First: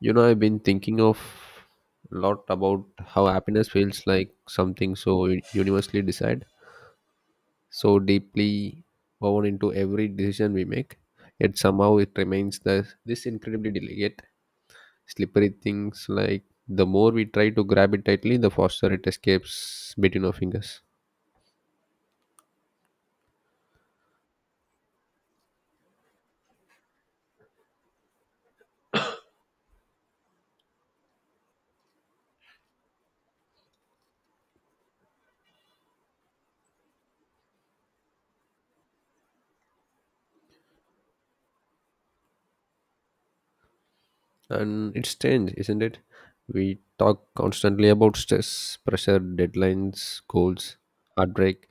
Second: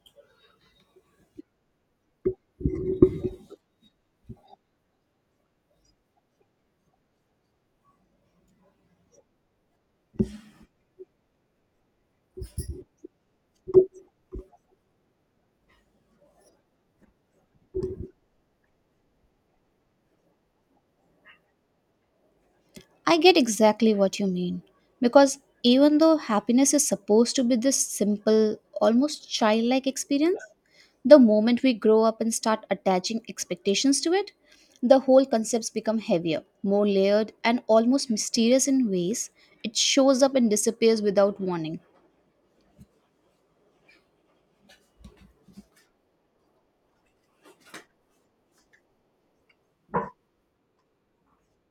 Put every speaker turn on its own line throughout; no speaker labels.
You know, I've been thinking of a lot about how happiness feels like something so universally decided, so deeply woven into every decision we make. Yet somehow it remains this incredibly delicate, slippery things like the more we try to grab it tightly, the faster it escapes between our fingers.
I get exactly what you mean. Because even though happiness is supposed to be this simple, almost childlike experience, the moment we grow up and start attaching expectations to it, the whole concepts become heavier, more layered, and almost mysterious in ways it shows up and disappears without warning.
And it's strange, isn't it? We talk constantly about stress, pressure, deadlines, goals, heartbreak,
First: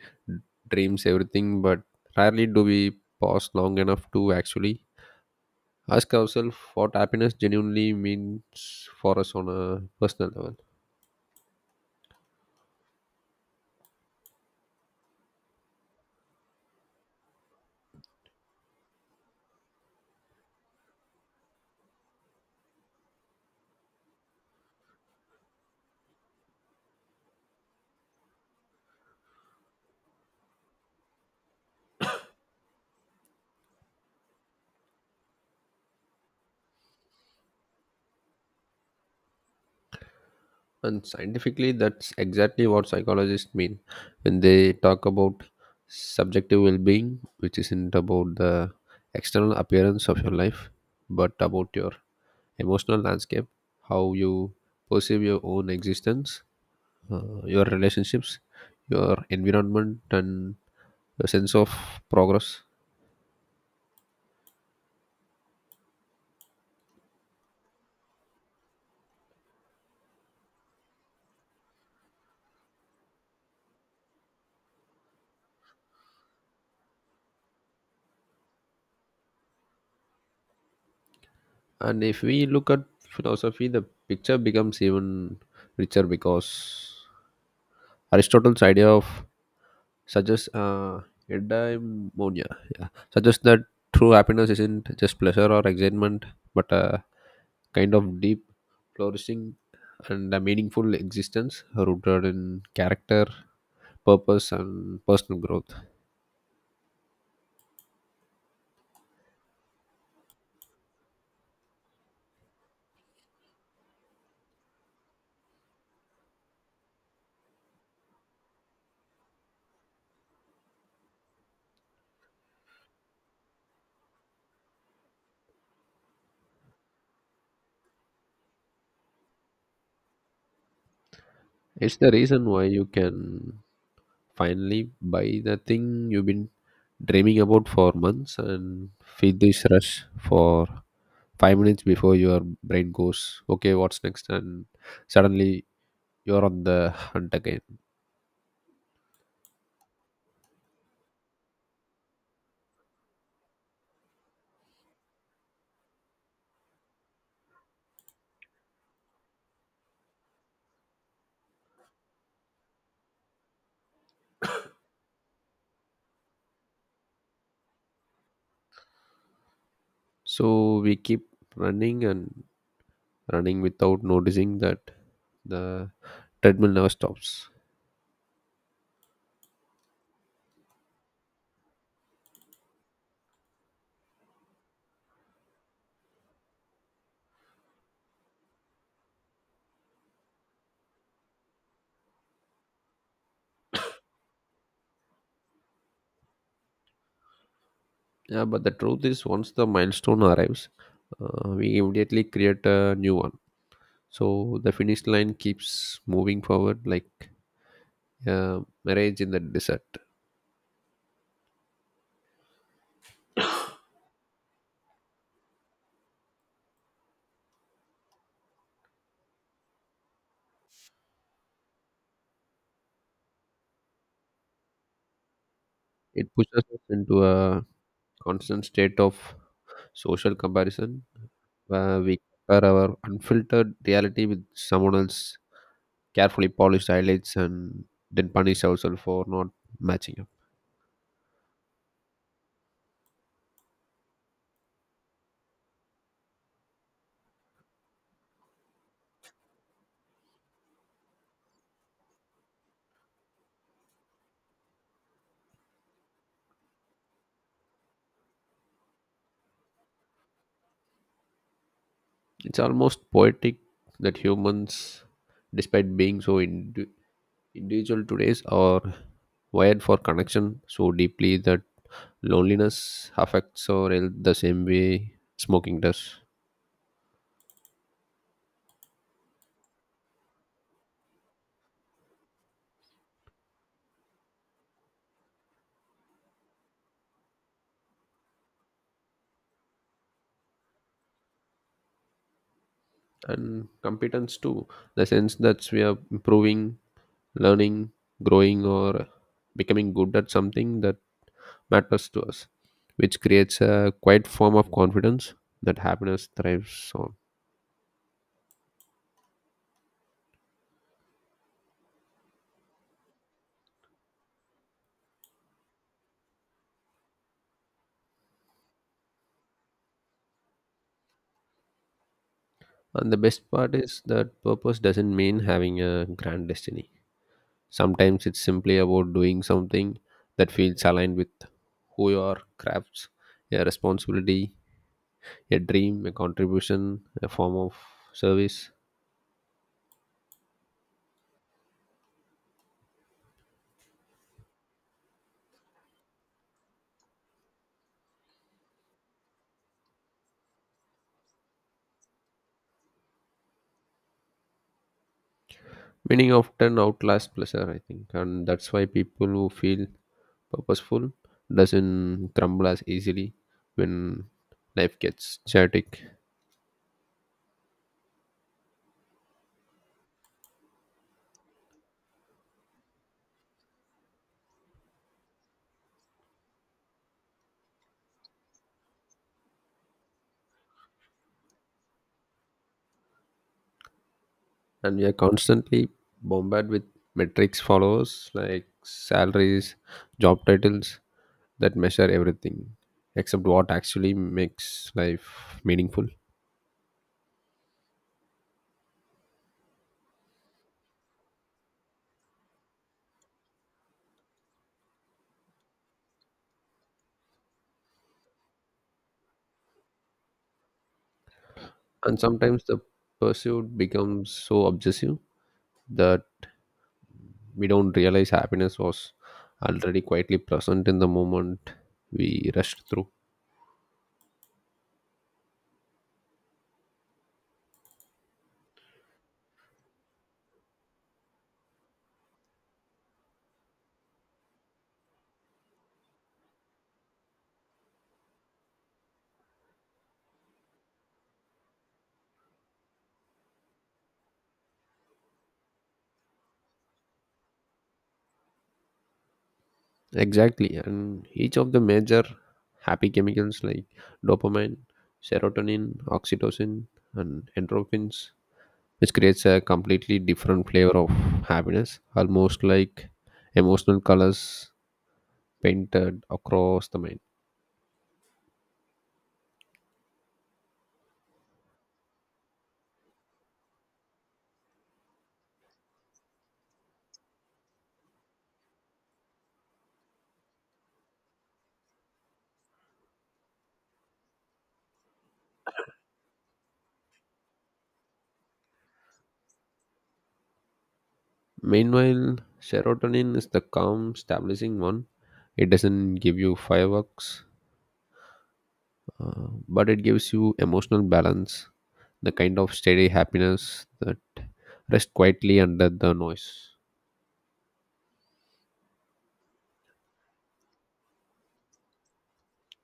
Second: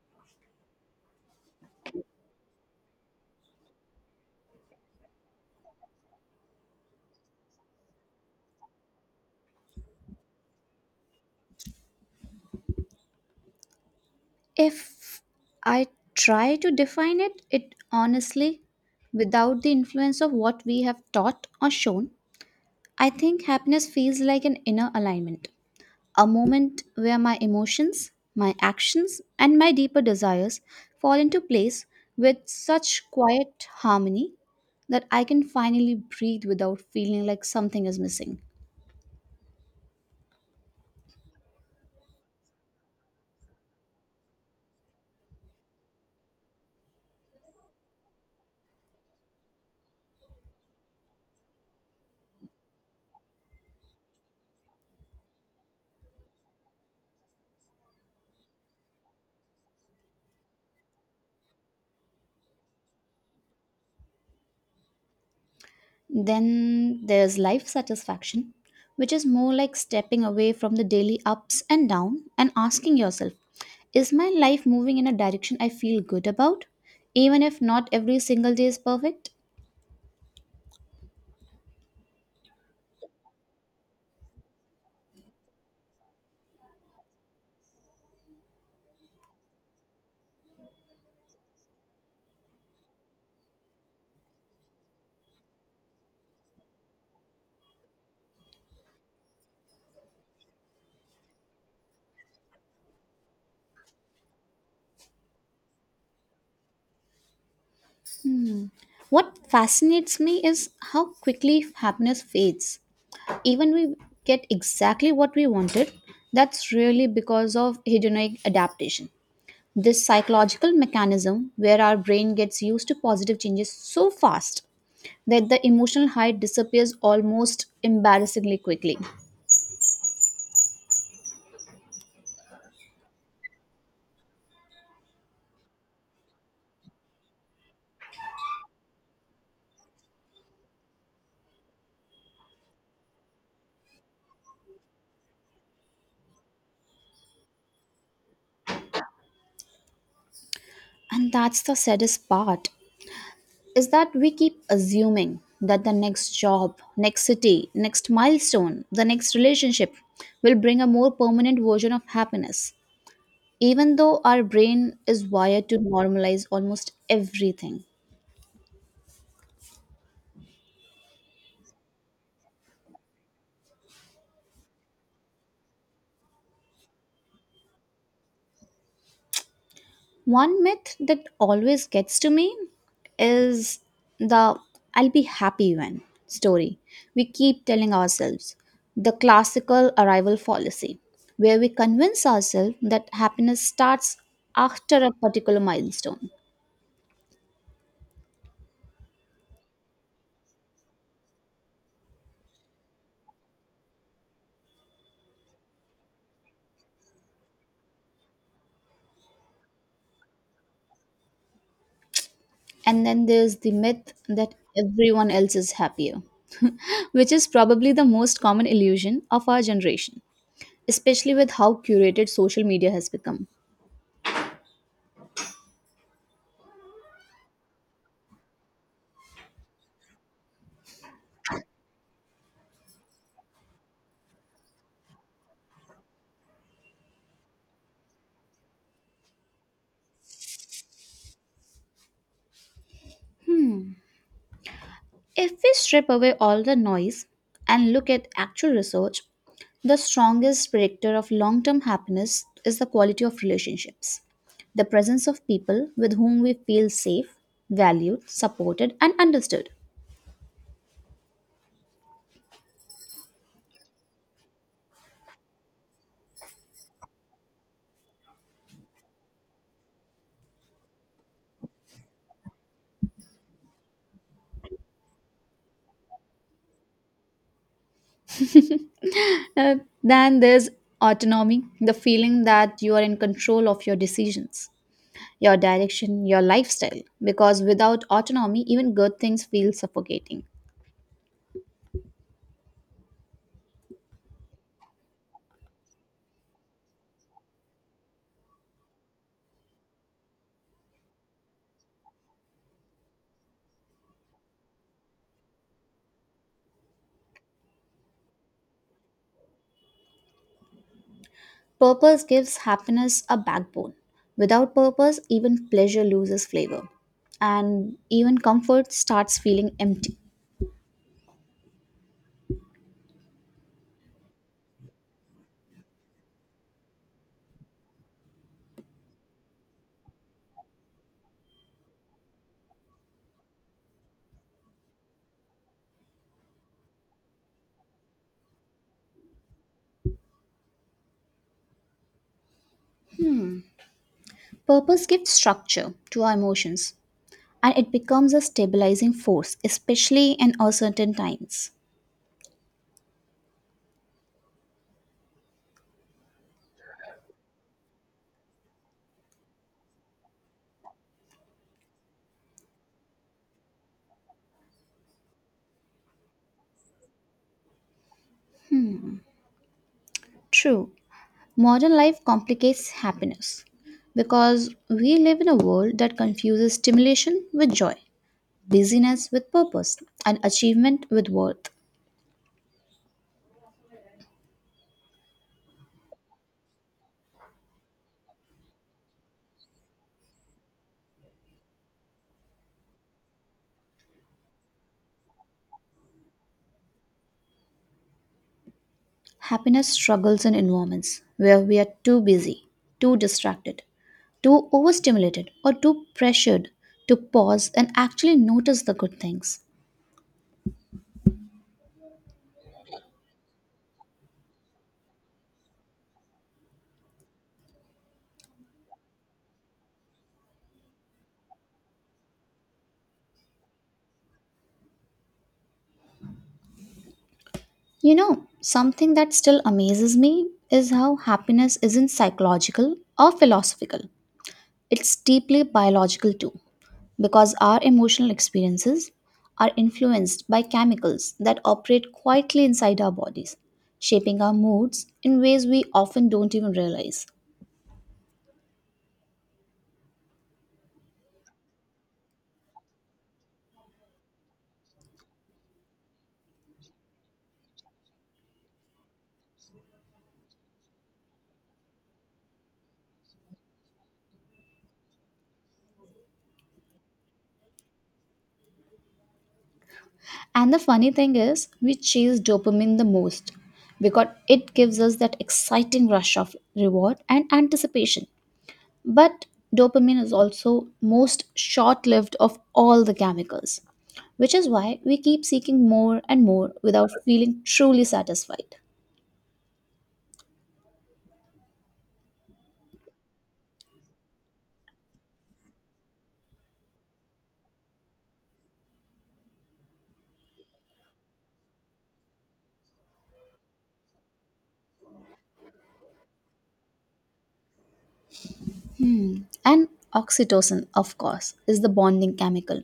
dreams, everything, but rarely do we pause long enough to actually ask ourselves what happiness genuinely means for us on a personal level.
If I try to define it, it honestly, without the influence of what we have taught or shown, I think happiness feels like an inner alignment a moment where my emotions, my actions, and my deeper desires fall into place with such quiet harmony that I can finally breathe without feeling like something is missing.
And scientifically, that's exactly what psychologists mean when they talk about subjective well being, which isn't about the external appearance of your life, but about your emotional landscape, how you perceive your own existence, your relationships, your environment, and your sense of progress.
Then there's life satisfaction, which is more like stepping away from the daily ups and downs and asking yourself, is my life moving in a direction I feel good about? Even if not every single day is perfect?
And if we look at philosophy, the picture becomes even richer because Aristotle's idea of suggests eudaimonia yeah, suggests that true happiness isn't just pleasure or excitement, but a kind of deep, flourishing, and a meaningful existence rooted in character, purpose and personal growth.
What fascinates me is how quickly happiness fades even we get exactly what we wanted, that's really because of hedonic adaptation. This psychological mechanism where our brain gets used to positive changes so fast that the emotional high disappears almost embarrassingly quickly.
It's the reason why you can finally buy the thing you've been dreaming about for months and feel this rush for 5 minutes before your brain goes, okay, what's next? And suddenly you're on the hunt again.
And that's the saddest part is that we keep assuming that the next job, next city, next milestone, the next relationship will bring a more permanent version of happiness. Even though our brain is wired to normalize almost everything.
So we keep running and running without noticing that the treadmill never stops.
One myth that always gets to me is the I'll be happy when story we keep telling ourselves, the classical arrival fallacy, where we convince ourselves that happiness starts after a particular milestone.
Yeah, but the truth is, once the milestone arrives, we immediately create a new one. So the finish line keeps moving forward like a marriage in the desert.
And then there's the myth that everyone else is happier, which is probably the most common illusion of our generation, especially with how curated social media has become.
It pushes us into a constant state of social comparison where we compare our unfiltered reality with someone else's carefully polished highlights and then punish ourselves for not matching up.
If we strip away all the noise and look at actual research, the strongest predictor of long term happiness is the quality of relationships. The presence of people with whom we feel safe, valued, supported, and understood.
It's almost poetic that humans, despite being so individual today, are wired for connection so deeply that loneliness affects our health the same way smoking does,
Uh, then there's autonomy, the feeling that you are in control of your decisions, your direction, your lifestyle. Because without autonomy, even good things feel suffocating.
and competence too. The sense that we are improving, learning, growing, or becoming good at something that matters to us, which creates a quiet form of confidence that happiness thrives on.
Purpose gives happiness a backbone. Without purpose, even pleasure loses flavor, and even comfort starts feeling empty.
And the best part is that purpose doesn't mean having a grand destiny. Sometimes it's simply about doing something that feels aligned with who you are, crafts, a responsibility, a dream, a contribution, a form of service.
Purpose gives structure to our emotions, and it becomes a stabilizing force, especially in uncertain times.
Meaning often outlasts pleasure, I think, and that's why people who feel purposeful doesn't crumble as easily when life gets chaotic.
True, modern life complicates happiness because we live in a world that confuses stimulation with joy, busyness with purpose, and achievement with worth.
And we are constantly bombarded with metrics followers like salaries, job titles that measure everything except what actually makes life meaningful.
Happiness struggles in environments where we are too busy, too distracted, too overstimulated, or too pressured to pause and actually notice the good things.
And sometimes the pursuit becomes so obsessive that we don't realize happiness was already quietly present in the moment we rushed through.
You know, something that still amazes me is how happiness isn't psychological or philosophical, it's deeply biological too, because our emotional experiences are influenced by chemicals that operate quietly inside our bodies, shaping our moods in ways we often don't even realize.
Exactly. And each of the major happy chemicals like dopamine, serotonin, oxytocin, and endorphins, which creates a completely different flavor of happiness, almost like emotional colors painted across the mind.
And the funny thing is, we chase dopamine the most because it gives us that exciting rush of reward and anticipation. But dopamine is also most short-lived of all the chemicals, which is why we keep seeking more and more without feeling truly satisfied.
Meanwhile, serotonin is the calm, stabilizing one. It doesn't give you fireworks but it gives you emotional balance, the kind of steady happiness that rests quietly under the noise.
And oxytocin, of course, is the bonding chemical,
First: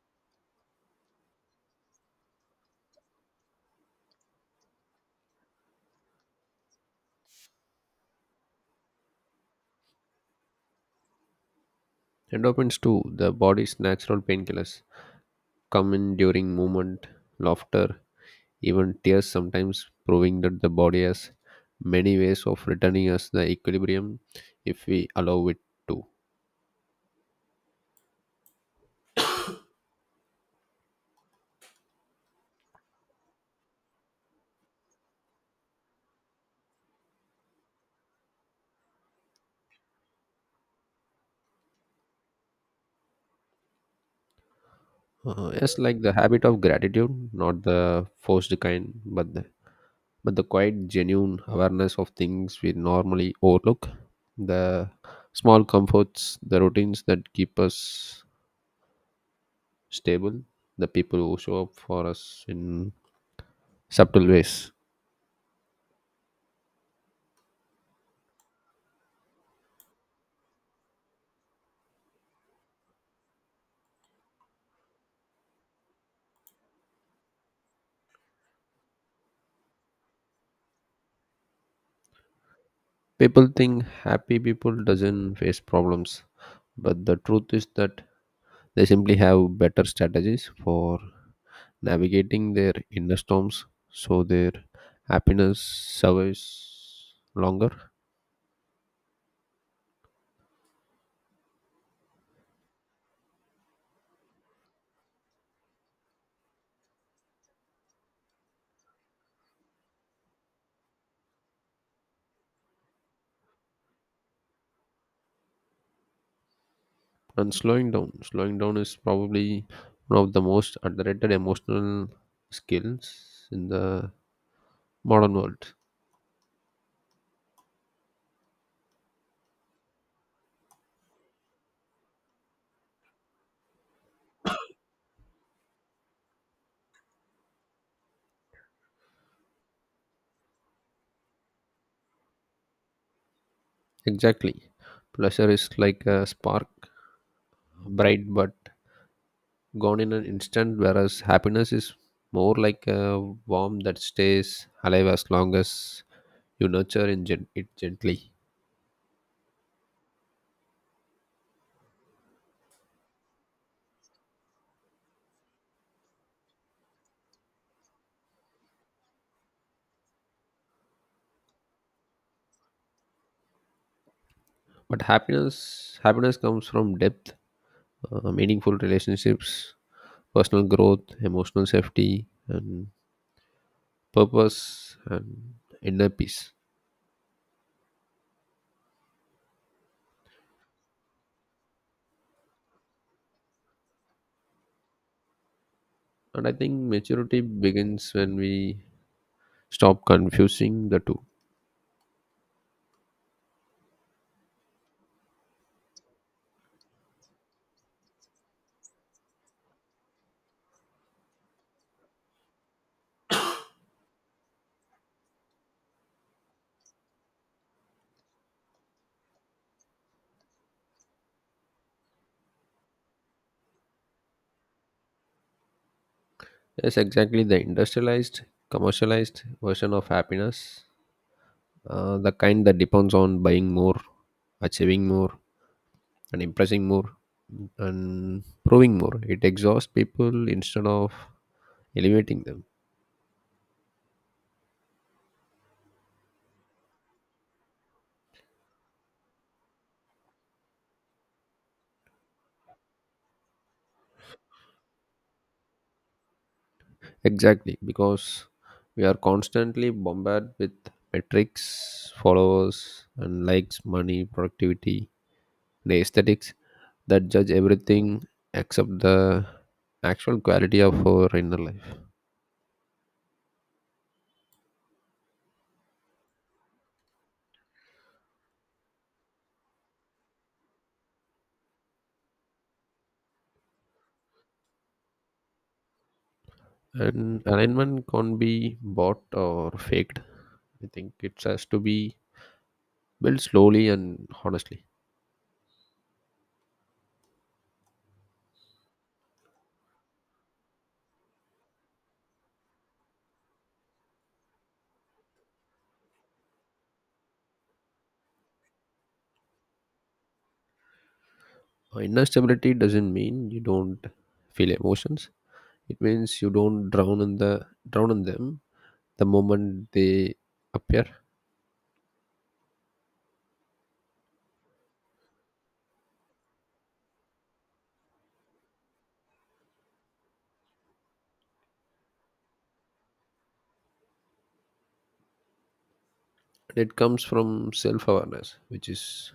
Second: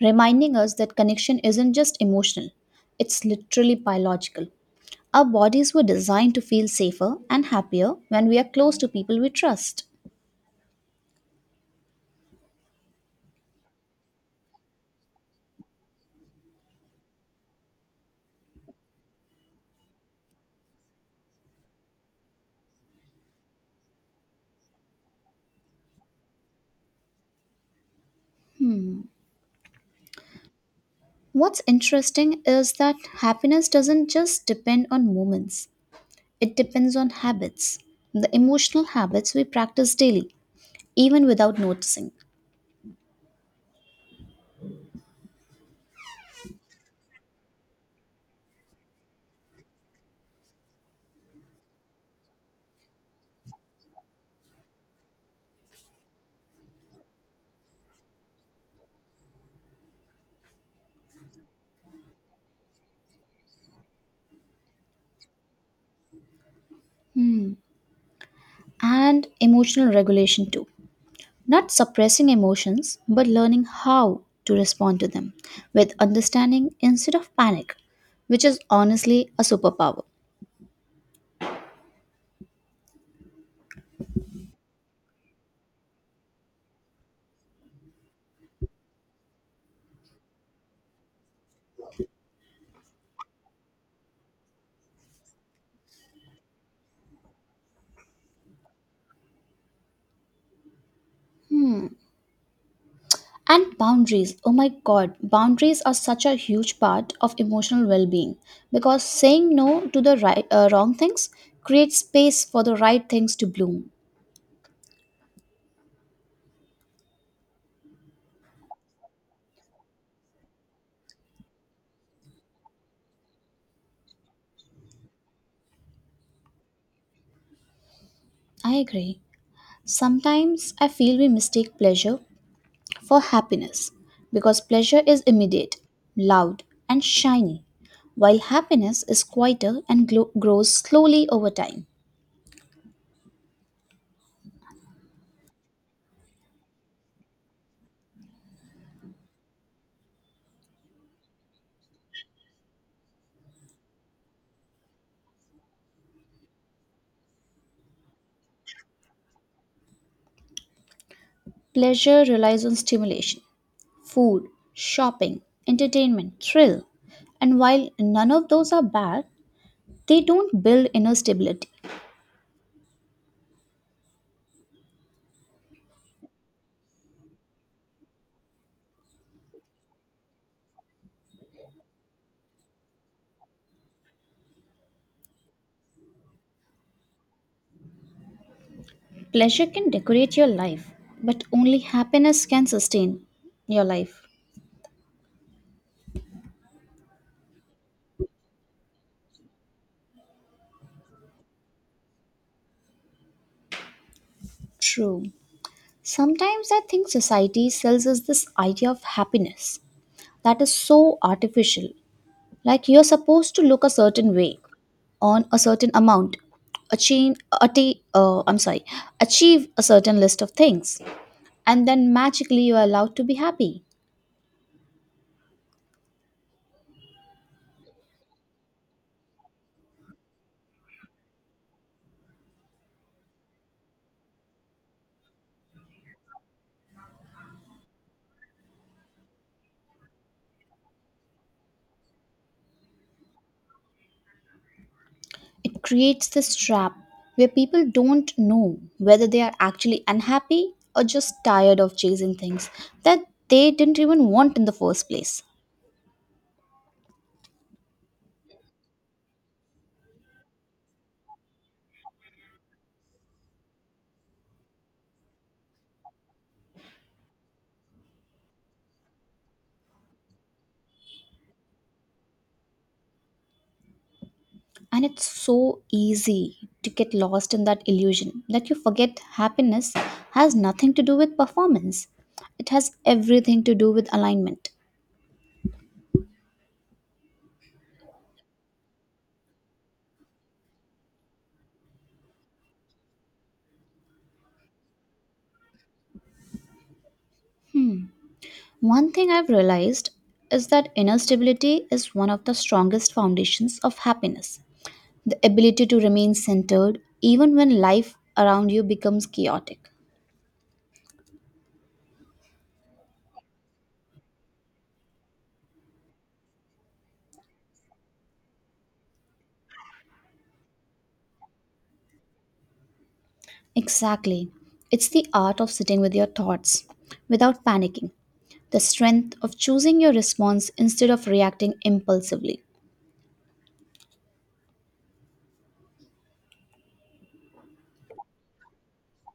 reminding us that connection isn't just emotional, it's literally biological. Our bodies were designed to feel safer and happier when we are close to people we trust.
Endorphins too, the body's natural painkillers, come in during movement, laughter, even tears sometimes proving that the body has many ways of returning us the equilibrium if we allow it to.
What's interesting is that happiness doesn't just depend on moments, it depends on habits, the emotional habits we practice daily, even without noticing,
Yes, like the habit of gratitude, not the forced kind, but the quiet, genuine awareness of things we normally overlook, the small comforts, the routines that keep us stable, the people who show up for us in subtle ways.
and emotional regulation too. Not suppressing emotions, but learning how to respond to them with understanding instead of panic, which is honestly a superpower.
People think happy people doesn't face problems, but the truth is that they simply have better strategies for navigating their inner storms so their happiness survives longer.
And boundaries, oh my god, boundaries are such a huge part of emotional well being because saying no to the right, wrong things creates space for the right things to bloom.
And slowing down is probably one of the most underrated emotional skills in the modern world.
I agree. Sometimes I feel we mistake pleasure for happiness because pleasure is immediate, loud, and shiny, while happiness is quieter and grows slowly over time.
Exactly, pleasure is like a spark, bright but gone in an instant, whereas happiness is more like a worm that stays alive as long as you nurture it gently.
Pleasure relies on stimulation, food, shopping, entertainment, thrill, and while none of those are bad, they don't build inner stability.
But happiness comes from depth, meaningful relationships, personal growth, emotional safety and purpose and inner peace.
Pleasure can decorate your life, but only happiness can sustain your life.
And I think maturity begins when we stop confusing the two.
True. Sometimes I think society sells us this idea of happiness that is so artificial. Like you're supposed to look a certain way, on a certain amount, achieve, I'm sorry, achieve a certain list of things, and then magically you are allowed to be happy.
Yes, exactly, the industrialized, commercialized version of happiness, the kind that depends on buying more, achieving more, and impressing more, and proving more. It exhausts people instead of elevating them.
It creates this trap where people don't know whether they are actually unhappy or just tired of chasing things that they didn't even want in the first place.
Exactly, because we are constantly bombarded with metrics, followers, and likes, money, productivity, the aesthetics that judge everything except the actual quality of our inner life.
And it's so easy to get lost in that illusion that you forget happiness has nothing to do with performance. It has everything to do with alignment.
And alignment can't be bought or faked. I think it has to be built slowly and honestly.
One thing I've realized is that inner stability is one of the strongest foundations of happiness. The ability to remain centered even when life around you becomes chaotic.
Inner stability doesn't mean you don't feel emotions. It means you don't drown in them the moment they appear.
Exactly. It's the art of sitting with your thoughts without panicking, the strength of choosing your response instead of reacting impulsively.
And it comes from self awareness, which is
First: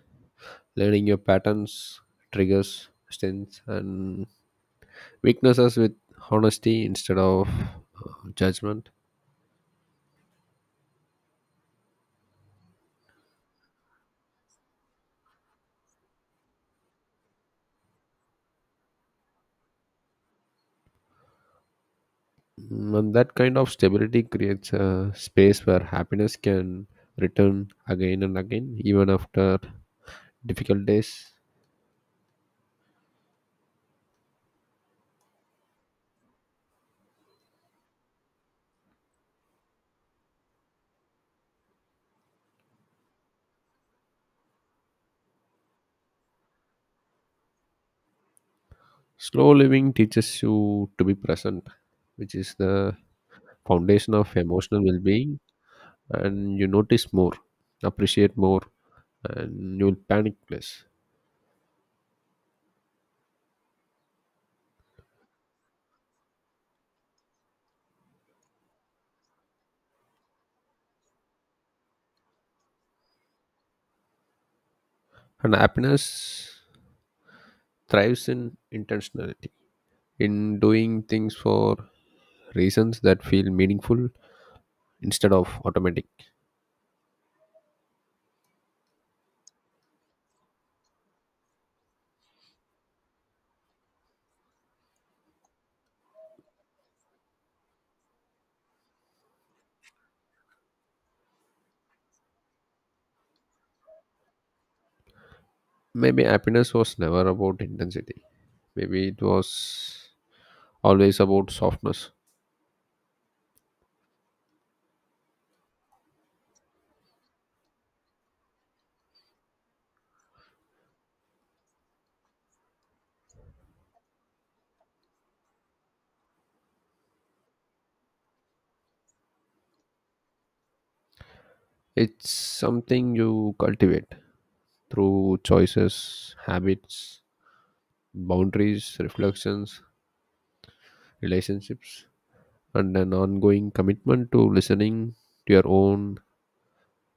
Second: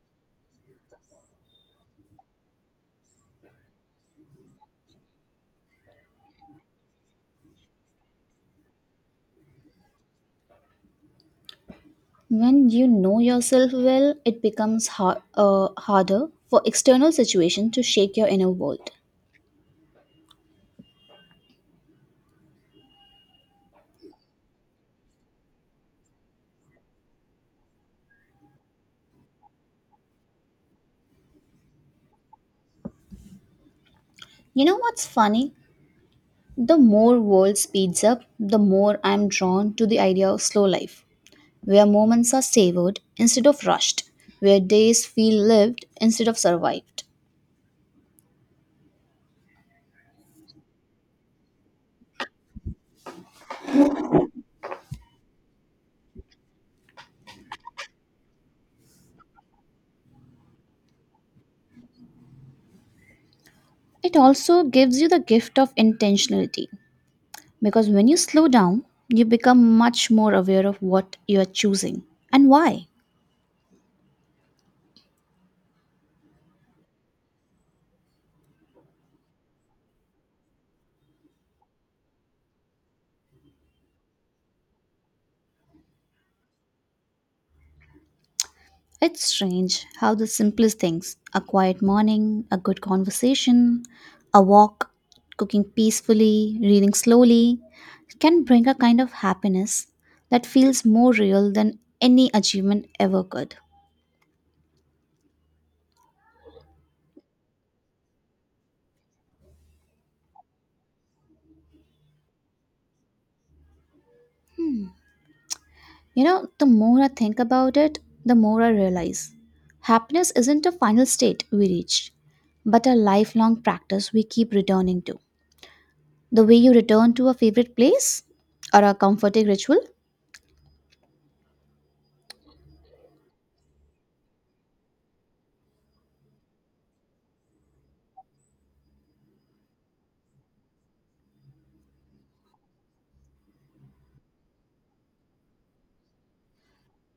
learning your patterns, triggers, strengths, and weaknesses with honesty instead of judgment.
When you know yourself well, it becomes harder for external situation to shake your inner world.
Mm, and that kind of stability creates a space where happiness can return again and again, even after difficult days.
You know what's funny? The more world speeds up, the more I'm drawn to the idea of slow life, where moments are savored instead of rushed, where days feel lived instead of survived.
Slow living teaches you to be present, which is the foundation of emotional well being, and you notice more, appreciate more, and you will panic less.
It also gives you the gift of intentionality because when you slow down, you become much more aware of what you are choosing and why.
And happiness thrives in intentionality, in doing things for reasons that feel meaningful instead of automatic.
It's strange how the simplest things a quiet morning, a good conversation, a walk, cooking peacefully, reading slowly can bring a kind of happiness that feels more real than any achievement ever could.
Maybe happiness was never about intensity. Maybe it was always about softness.
You know, the more I think about it, the more I realize happiness isn't a final state we reach, but a lifelong practice we keep returning to. The way you return to a favorite place or a comforting ritual,
It's something you cultivate through choices, habits, boundaries, reflections, relationships, and an ongoing commitment to listening to your own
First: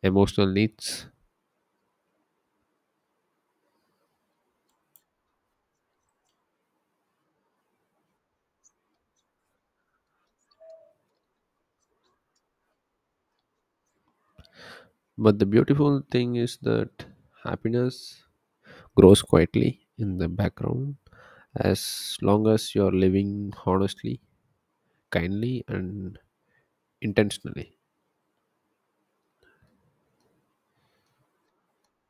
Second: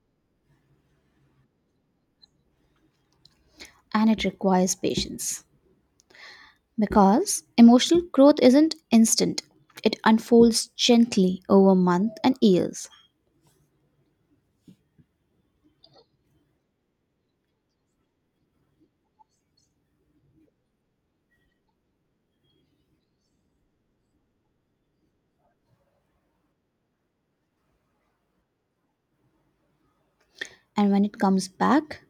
emotional needs.
and it requires patience. Because emotional growth isn't instant, it unfolds gently over months and years.
But the beautiful thing is that happiness grows quietly in the background as long as you're living honestly, kindly, and intentionally.
And when it comes back,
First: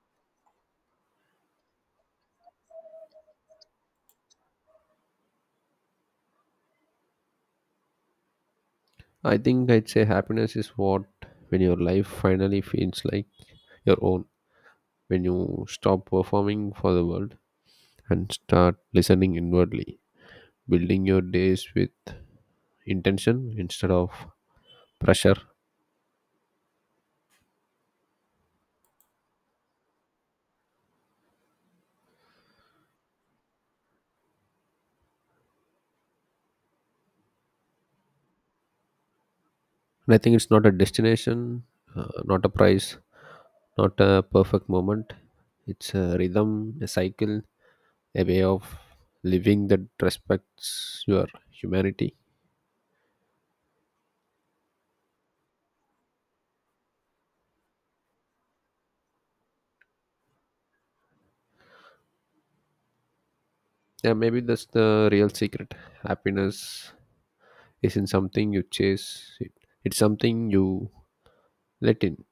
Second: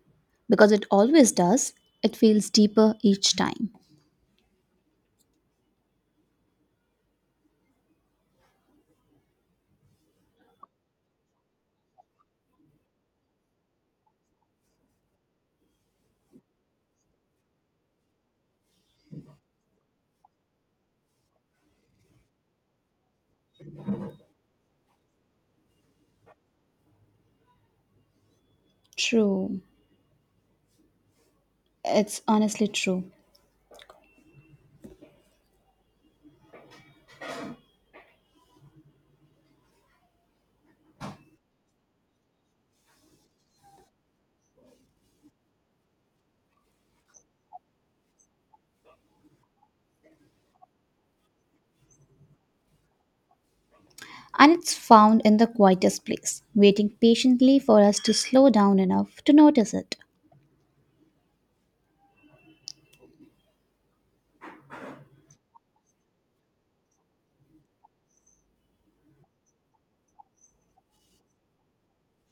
because it always does, it feels deeper each time.
I think I'd say happiness is what when your life finally feels like your own, when you stop performing for the world and start listening inwardly, building your days with intention instead of pressure.
True. It's honestly true.
And I think it's not a destination, not a price, not a perfect moment. It's a rhythm, a cycle, a way of living that respects your humanity.
And it's found in the quietest place, waiting patiently for us to slow down enough to notice it.
Yeah, maybe that's the real secret. Happiness isn't something you chase, it's something you let in.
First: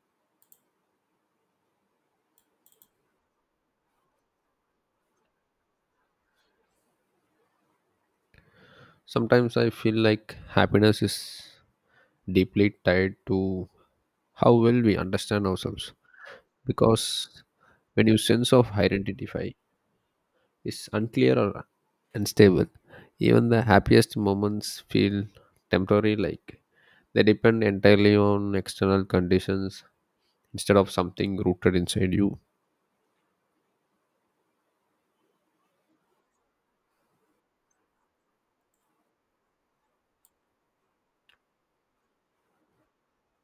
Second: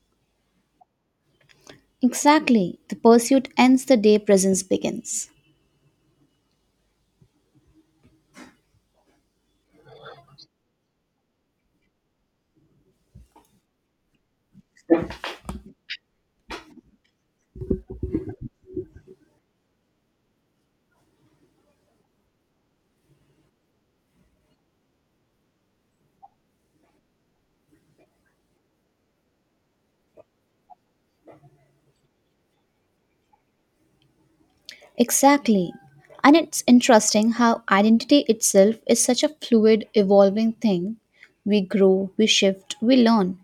Exactly, the pursuit ends the day presence begins.
Sometimes I feel like happiness is deeply tied to how well we understand ourselves. Because when your sense of identity is unclear or unstable, even the happiest moments feel temporary like they depend entirely on external conditions instead of something rooted inside you.
Exactly. And it's interesting how identity itself is such a fluid, evolving thing. We grow, we shift, we learn,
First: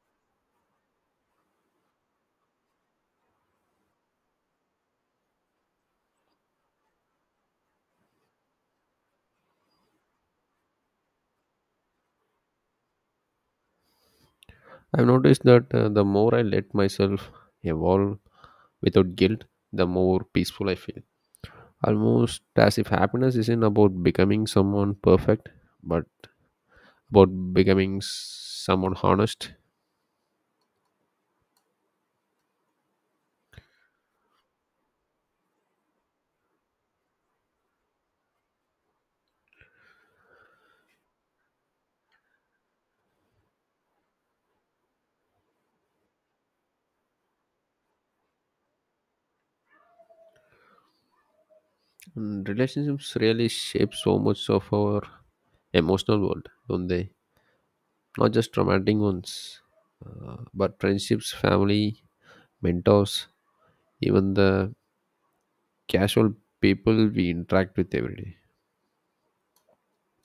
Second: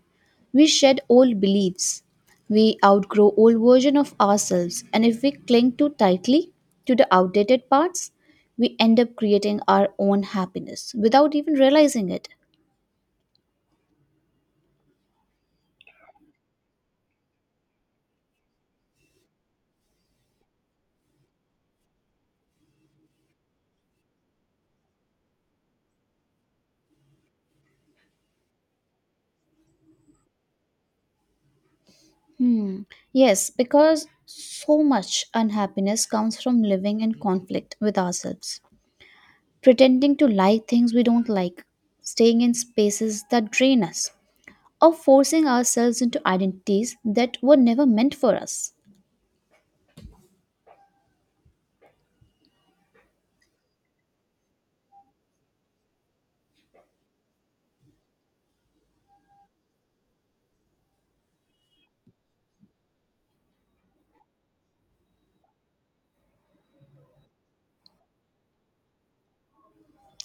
we shed old beliefs, we outgrow old version of ourselves, and if we cling too tightly to the outdated parts, we end up creating our own happiness without even realizing it.
I've noticed that the more I let myself evolve without guilt, the more peaceful I feel. Almost as if happiness isn't about becoming someone perfect, but about becoming someone honest.
Hmm. Yes, because so much unhappiness comes from living in conflict with ourselves, pretending to like things we don't like, staying in spaces that drain us, or forcing ourselves into identities that were never meant for us.
And relationships really shape so much of our emotional world, don't they? Not just romantic ones, but friendships, family, mentors, even the casual people we interact with every day.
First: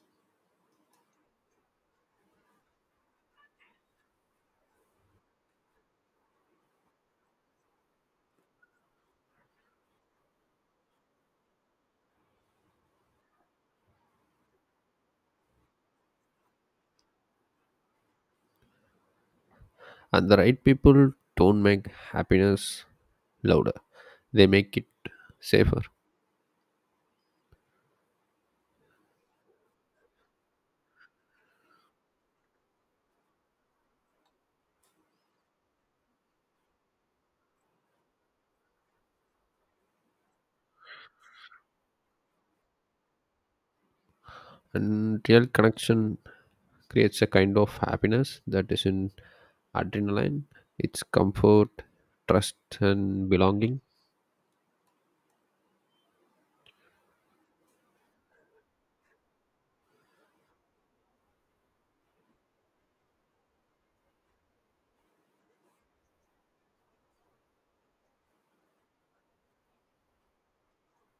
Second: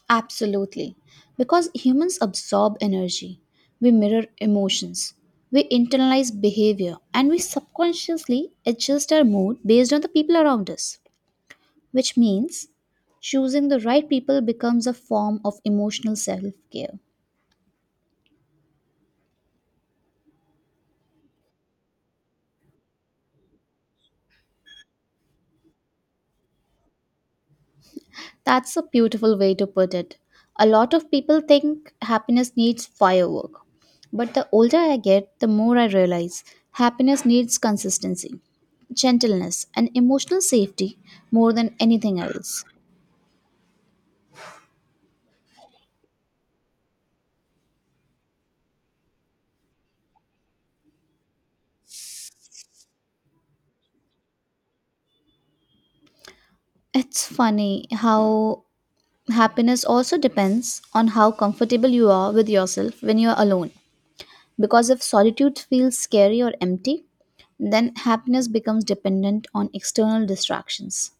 Absolutely. Because humans absorb energy, we mirror emotions, we internalize behavior, and we subconsciously adjust our mood based on the people around us. Which means choosing the right people becomes a form of emotional self care.
And the right people don't make happiness louder, they make it safer.
That's a beautiful way to put it. A lot of people think happiness needs firework. But the older I get, the more I realize happiness needs consistency, gentleness, and emotional safety more than anything else.
And real connection creates a kind of happiness that isn't adrenaline, it's comfort, trust, and belonging.
It's funny how happiness also depends on how comfortable you are with yourself when you're alone. Because if solitude feels scary or empty, then happiness becomes dependent on external distractions.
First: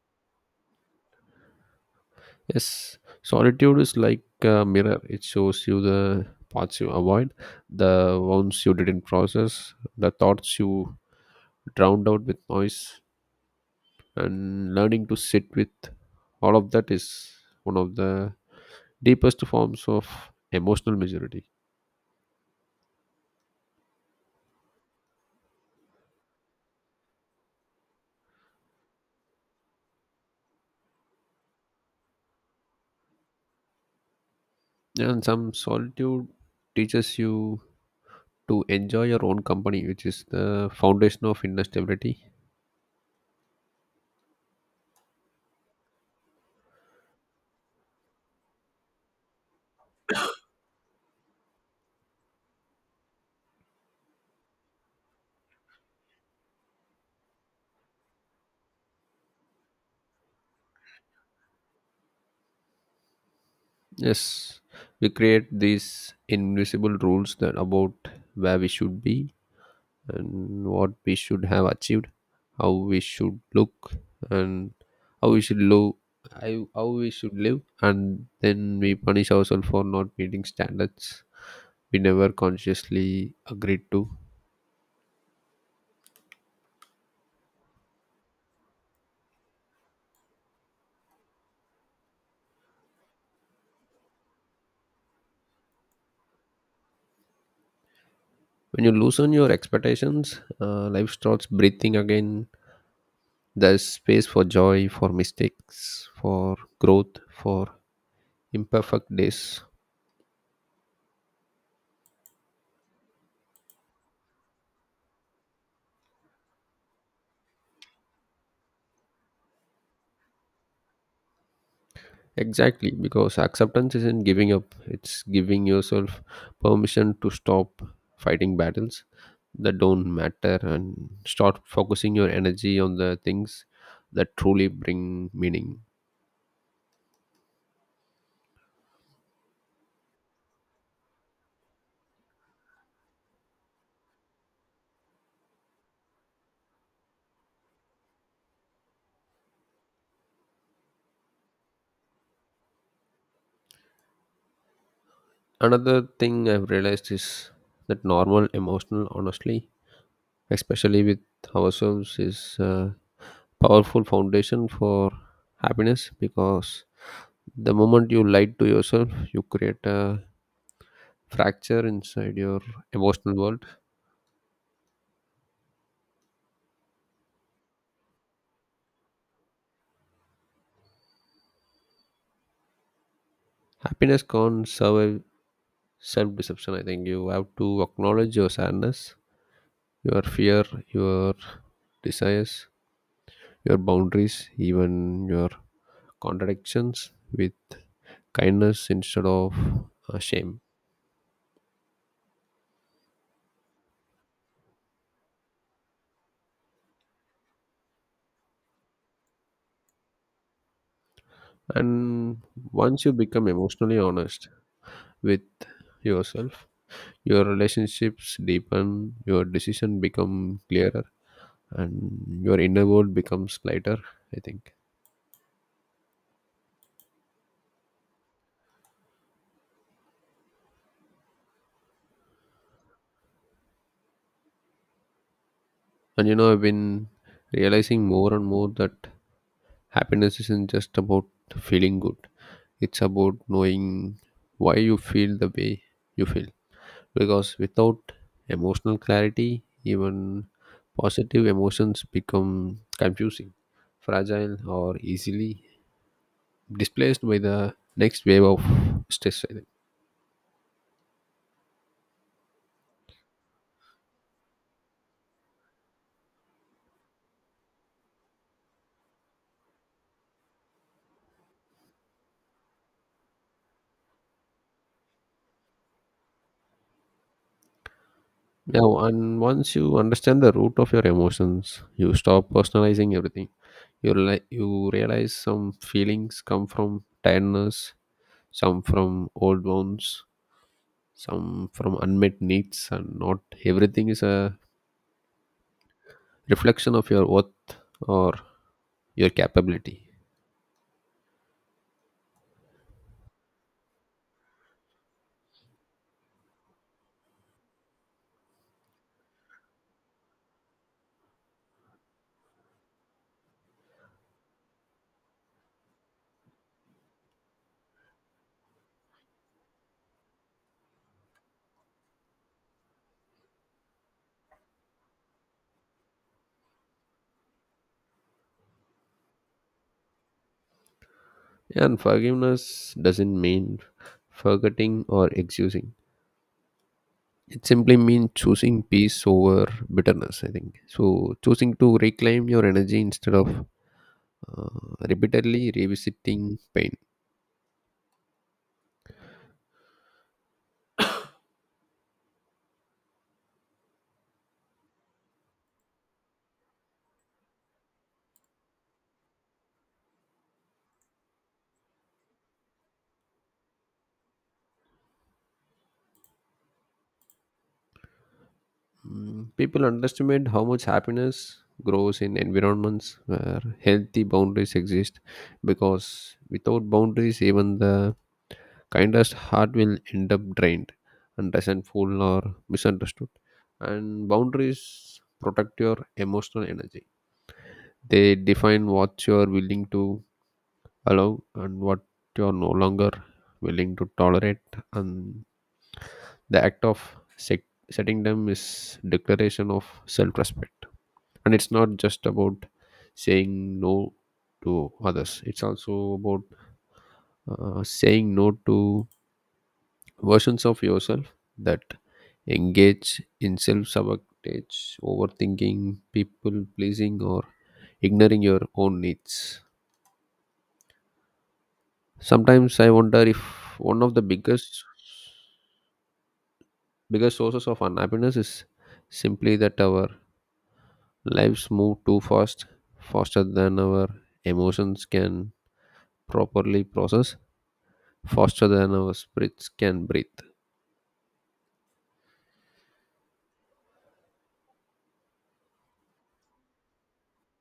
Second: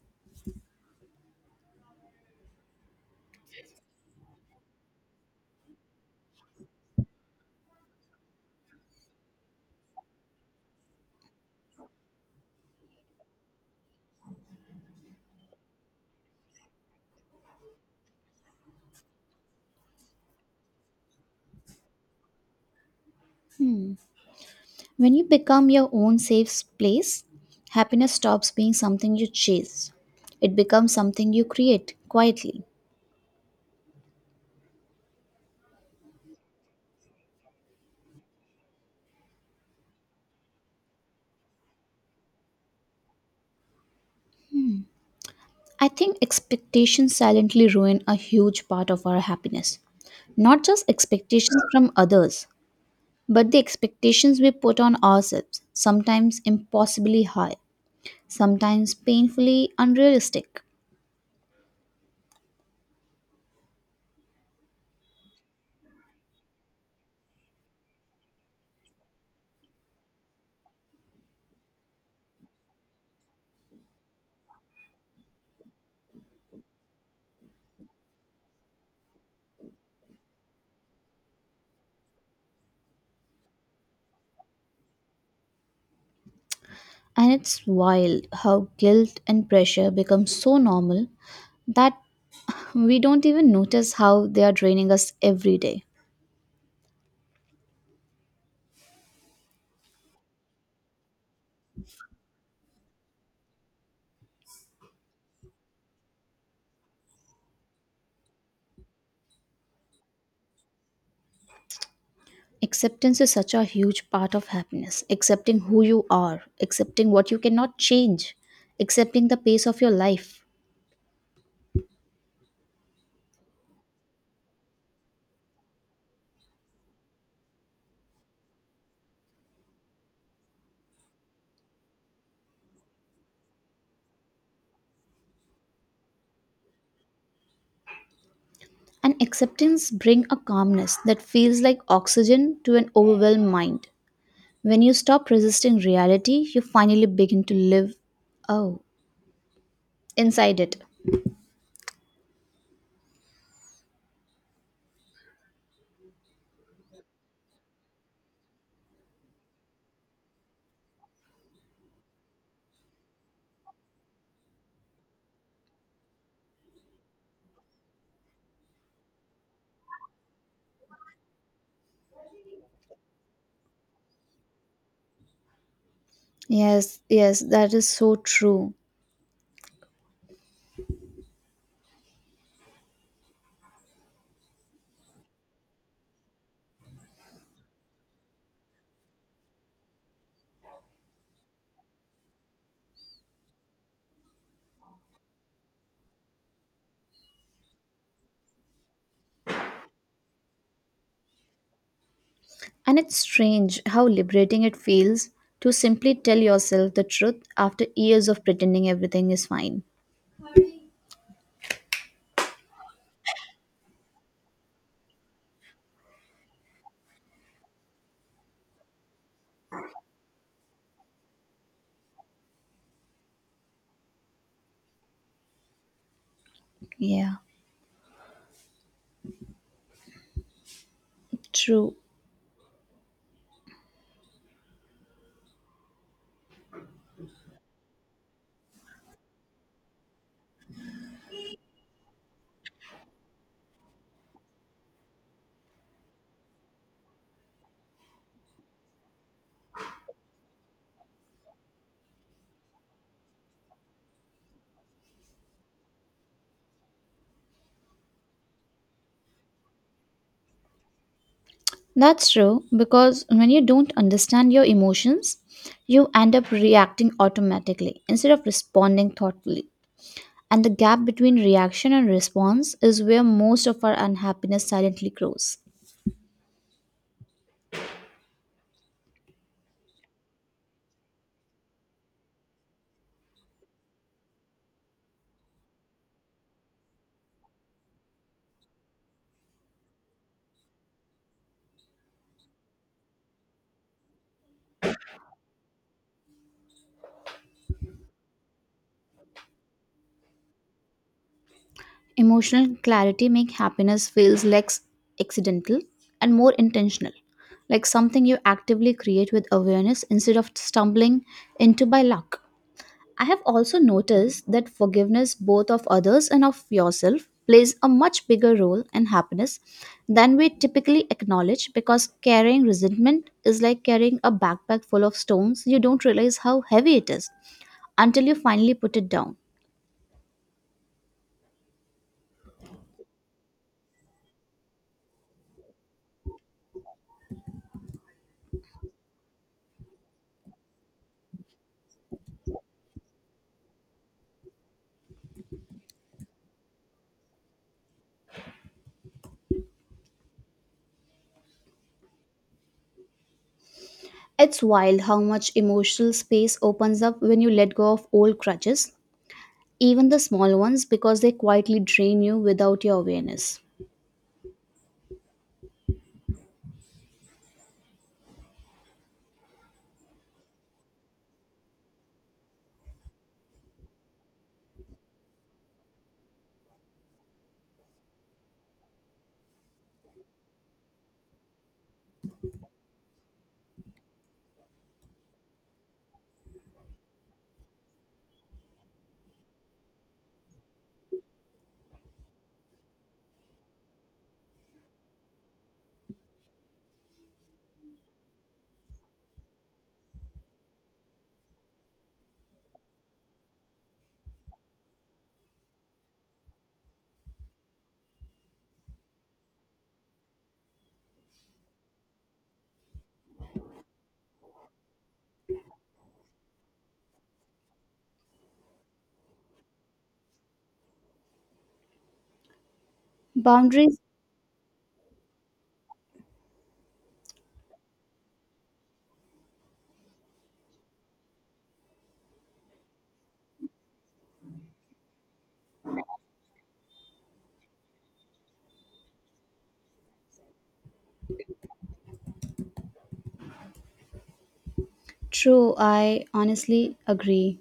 Yes, solitude is like a mirror, it shows you the parts you avoid, the ones you didn't process, the thoughts you drowned out with noise, and learning to sit with all of that is one of the deepest forms of emotional maturity.
When you become your own safe place, happiness stops being something you chase. It becomes something you create quietly.
And some solitude teaches you to enjoy your own company, which is the foundation of inner stability.
I think expectations silently ruin a huge part of our happiness. Not just expectations from others, but the expectations we put on ourselves, sometimes impossibly high, sometimes painfully unrealistic.
Yes, we create these invisible rules that about where we should be and what we should have achieved, how we should look, and how we should live. How we should live, and then we punish ourselves for not meeting standards we never consciously agreed to.
And it's wild how guilt and pressure become so normal that we don't even notice how they are draining us every day.
When you loosen your expectations, life starts breathing again. There's space for joy, for mistakes, for growth, for imperfect days.
Acceptance is such a huge part of happiness. Accepting who you are, accepting what you cannot change, accepting the pace of your life.
Exactly, because acceptance isn't giving up, it's giving yourself permission to stop fighting battles that don't matter and start focusing your energy on the things that truly bring meaning.
And acceptance bring a calmness that feels like oxygen to an overwhelmed mind. When you stop resisting reality, you finally begin to live oh, inside it.
Another thing I've realized is that normal emotional honestly especially with ourselves, is a powerful foundation for happiness because the moment you lie to yourself, you create a fracture inside your emotional world.
Yes, yes, that is so true.
Happiness can't survive self deception. I think you have to acknowledge your sadness, your fear, your desires, your boundaries, even your contradictions with kindness instead of shame.
And it's strange how liberating it feels to simply tell yourself the truth after years of pretending everything is fine.
And once you become emotionally honest, with yourself. Your relationships deepen, your decision become clearer, and your inner world becomes lighter, I think.
Yeah, true.
And you know, I've been realizing more and more that happiness isn't just about feeling good, it's about knowing why you feel the way you feel. Because without emotional clarity, even positive emotions become confusing, fragile, or easily displaced by the next wave of stress, I think.
That's true because when you don't understand your emotions, you end up reacting automatically instead of responding thoughtfully. And the gap between reaction and response is where most of our unhappiness silently grows.
Now and once you understand the root of your emotions you stop personalizing everything, you realize some feelings come from tiredness, some from old wounds, some from unmet needs, and not everything is a reflection of your worth or your capability.
Emotional clarity makes happiness feels less accidental and more intentional, like something you actively create with awareness instead of stumbling into by luck. I have also noticed that forgiveness, both of others and of yourself, plays a much bigger role in happiness than we typically acknowledge because carrying resentment is like carrying a backpack full of stones. You don't realize how heavy it is until you finally put it down.
And forgiveness doesn't mean forgetting or excusing. It simply means choosing peace over bitterness, I think. So, choosing to reclaim your energy instead of uh, repeatedly revisiting pain.
It's wild how much emotional space opens up when you let go of old crutches, even the small ones, because they quietly drain you without your awareness.
Mm, people underestimate how much happiness grows in environments where healthy boundaries exist because without boundaries, even the kindest heart will end up drained and resentful or misunderstood. And boundaries protect your emotional energy, they define what you are willing to allow and what you are no longer willing to tolerate, and the act of set- setting them is declaration of self-respect, and it's not just about saying no to others, it's also about saying no to versions of yourself that engage in self-sabotage, overthinking, people pleasing or ignoring your own needs. Sometimes I wonder if
Boundaries,
one of the biggest sources of unhappiness is simply that our lives move too fast, faster than our emotions can properly process, faster than our spirits can breathe.
true, I honestly agree.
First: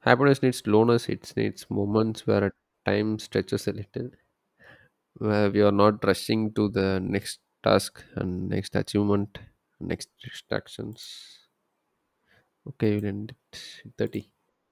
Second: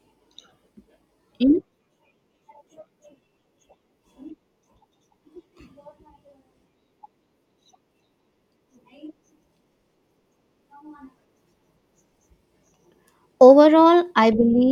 Happiness needs slowness, it
In-
needs moments where time stretches a little, where we are not rushing to the next task and next achievement, next distractions. Okay, we'll end it
Overall,
30.
I believe.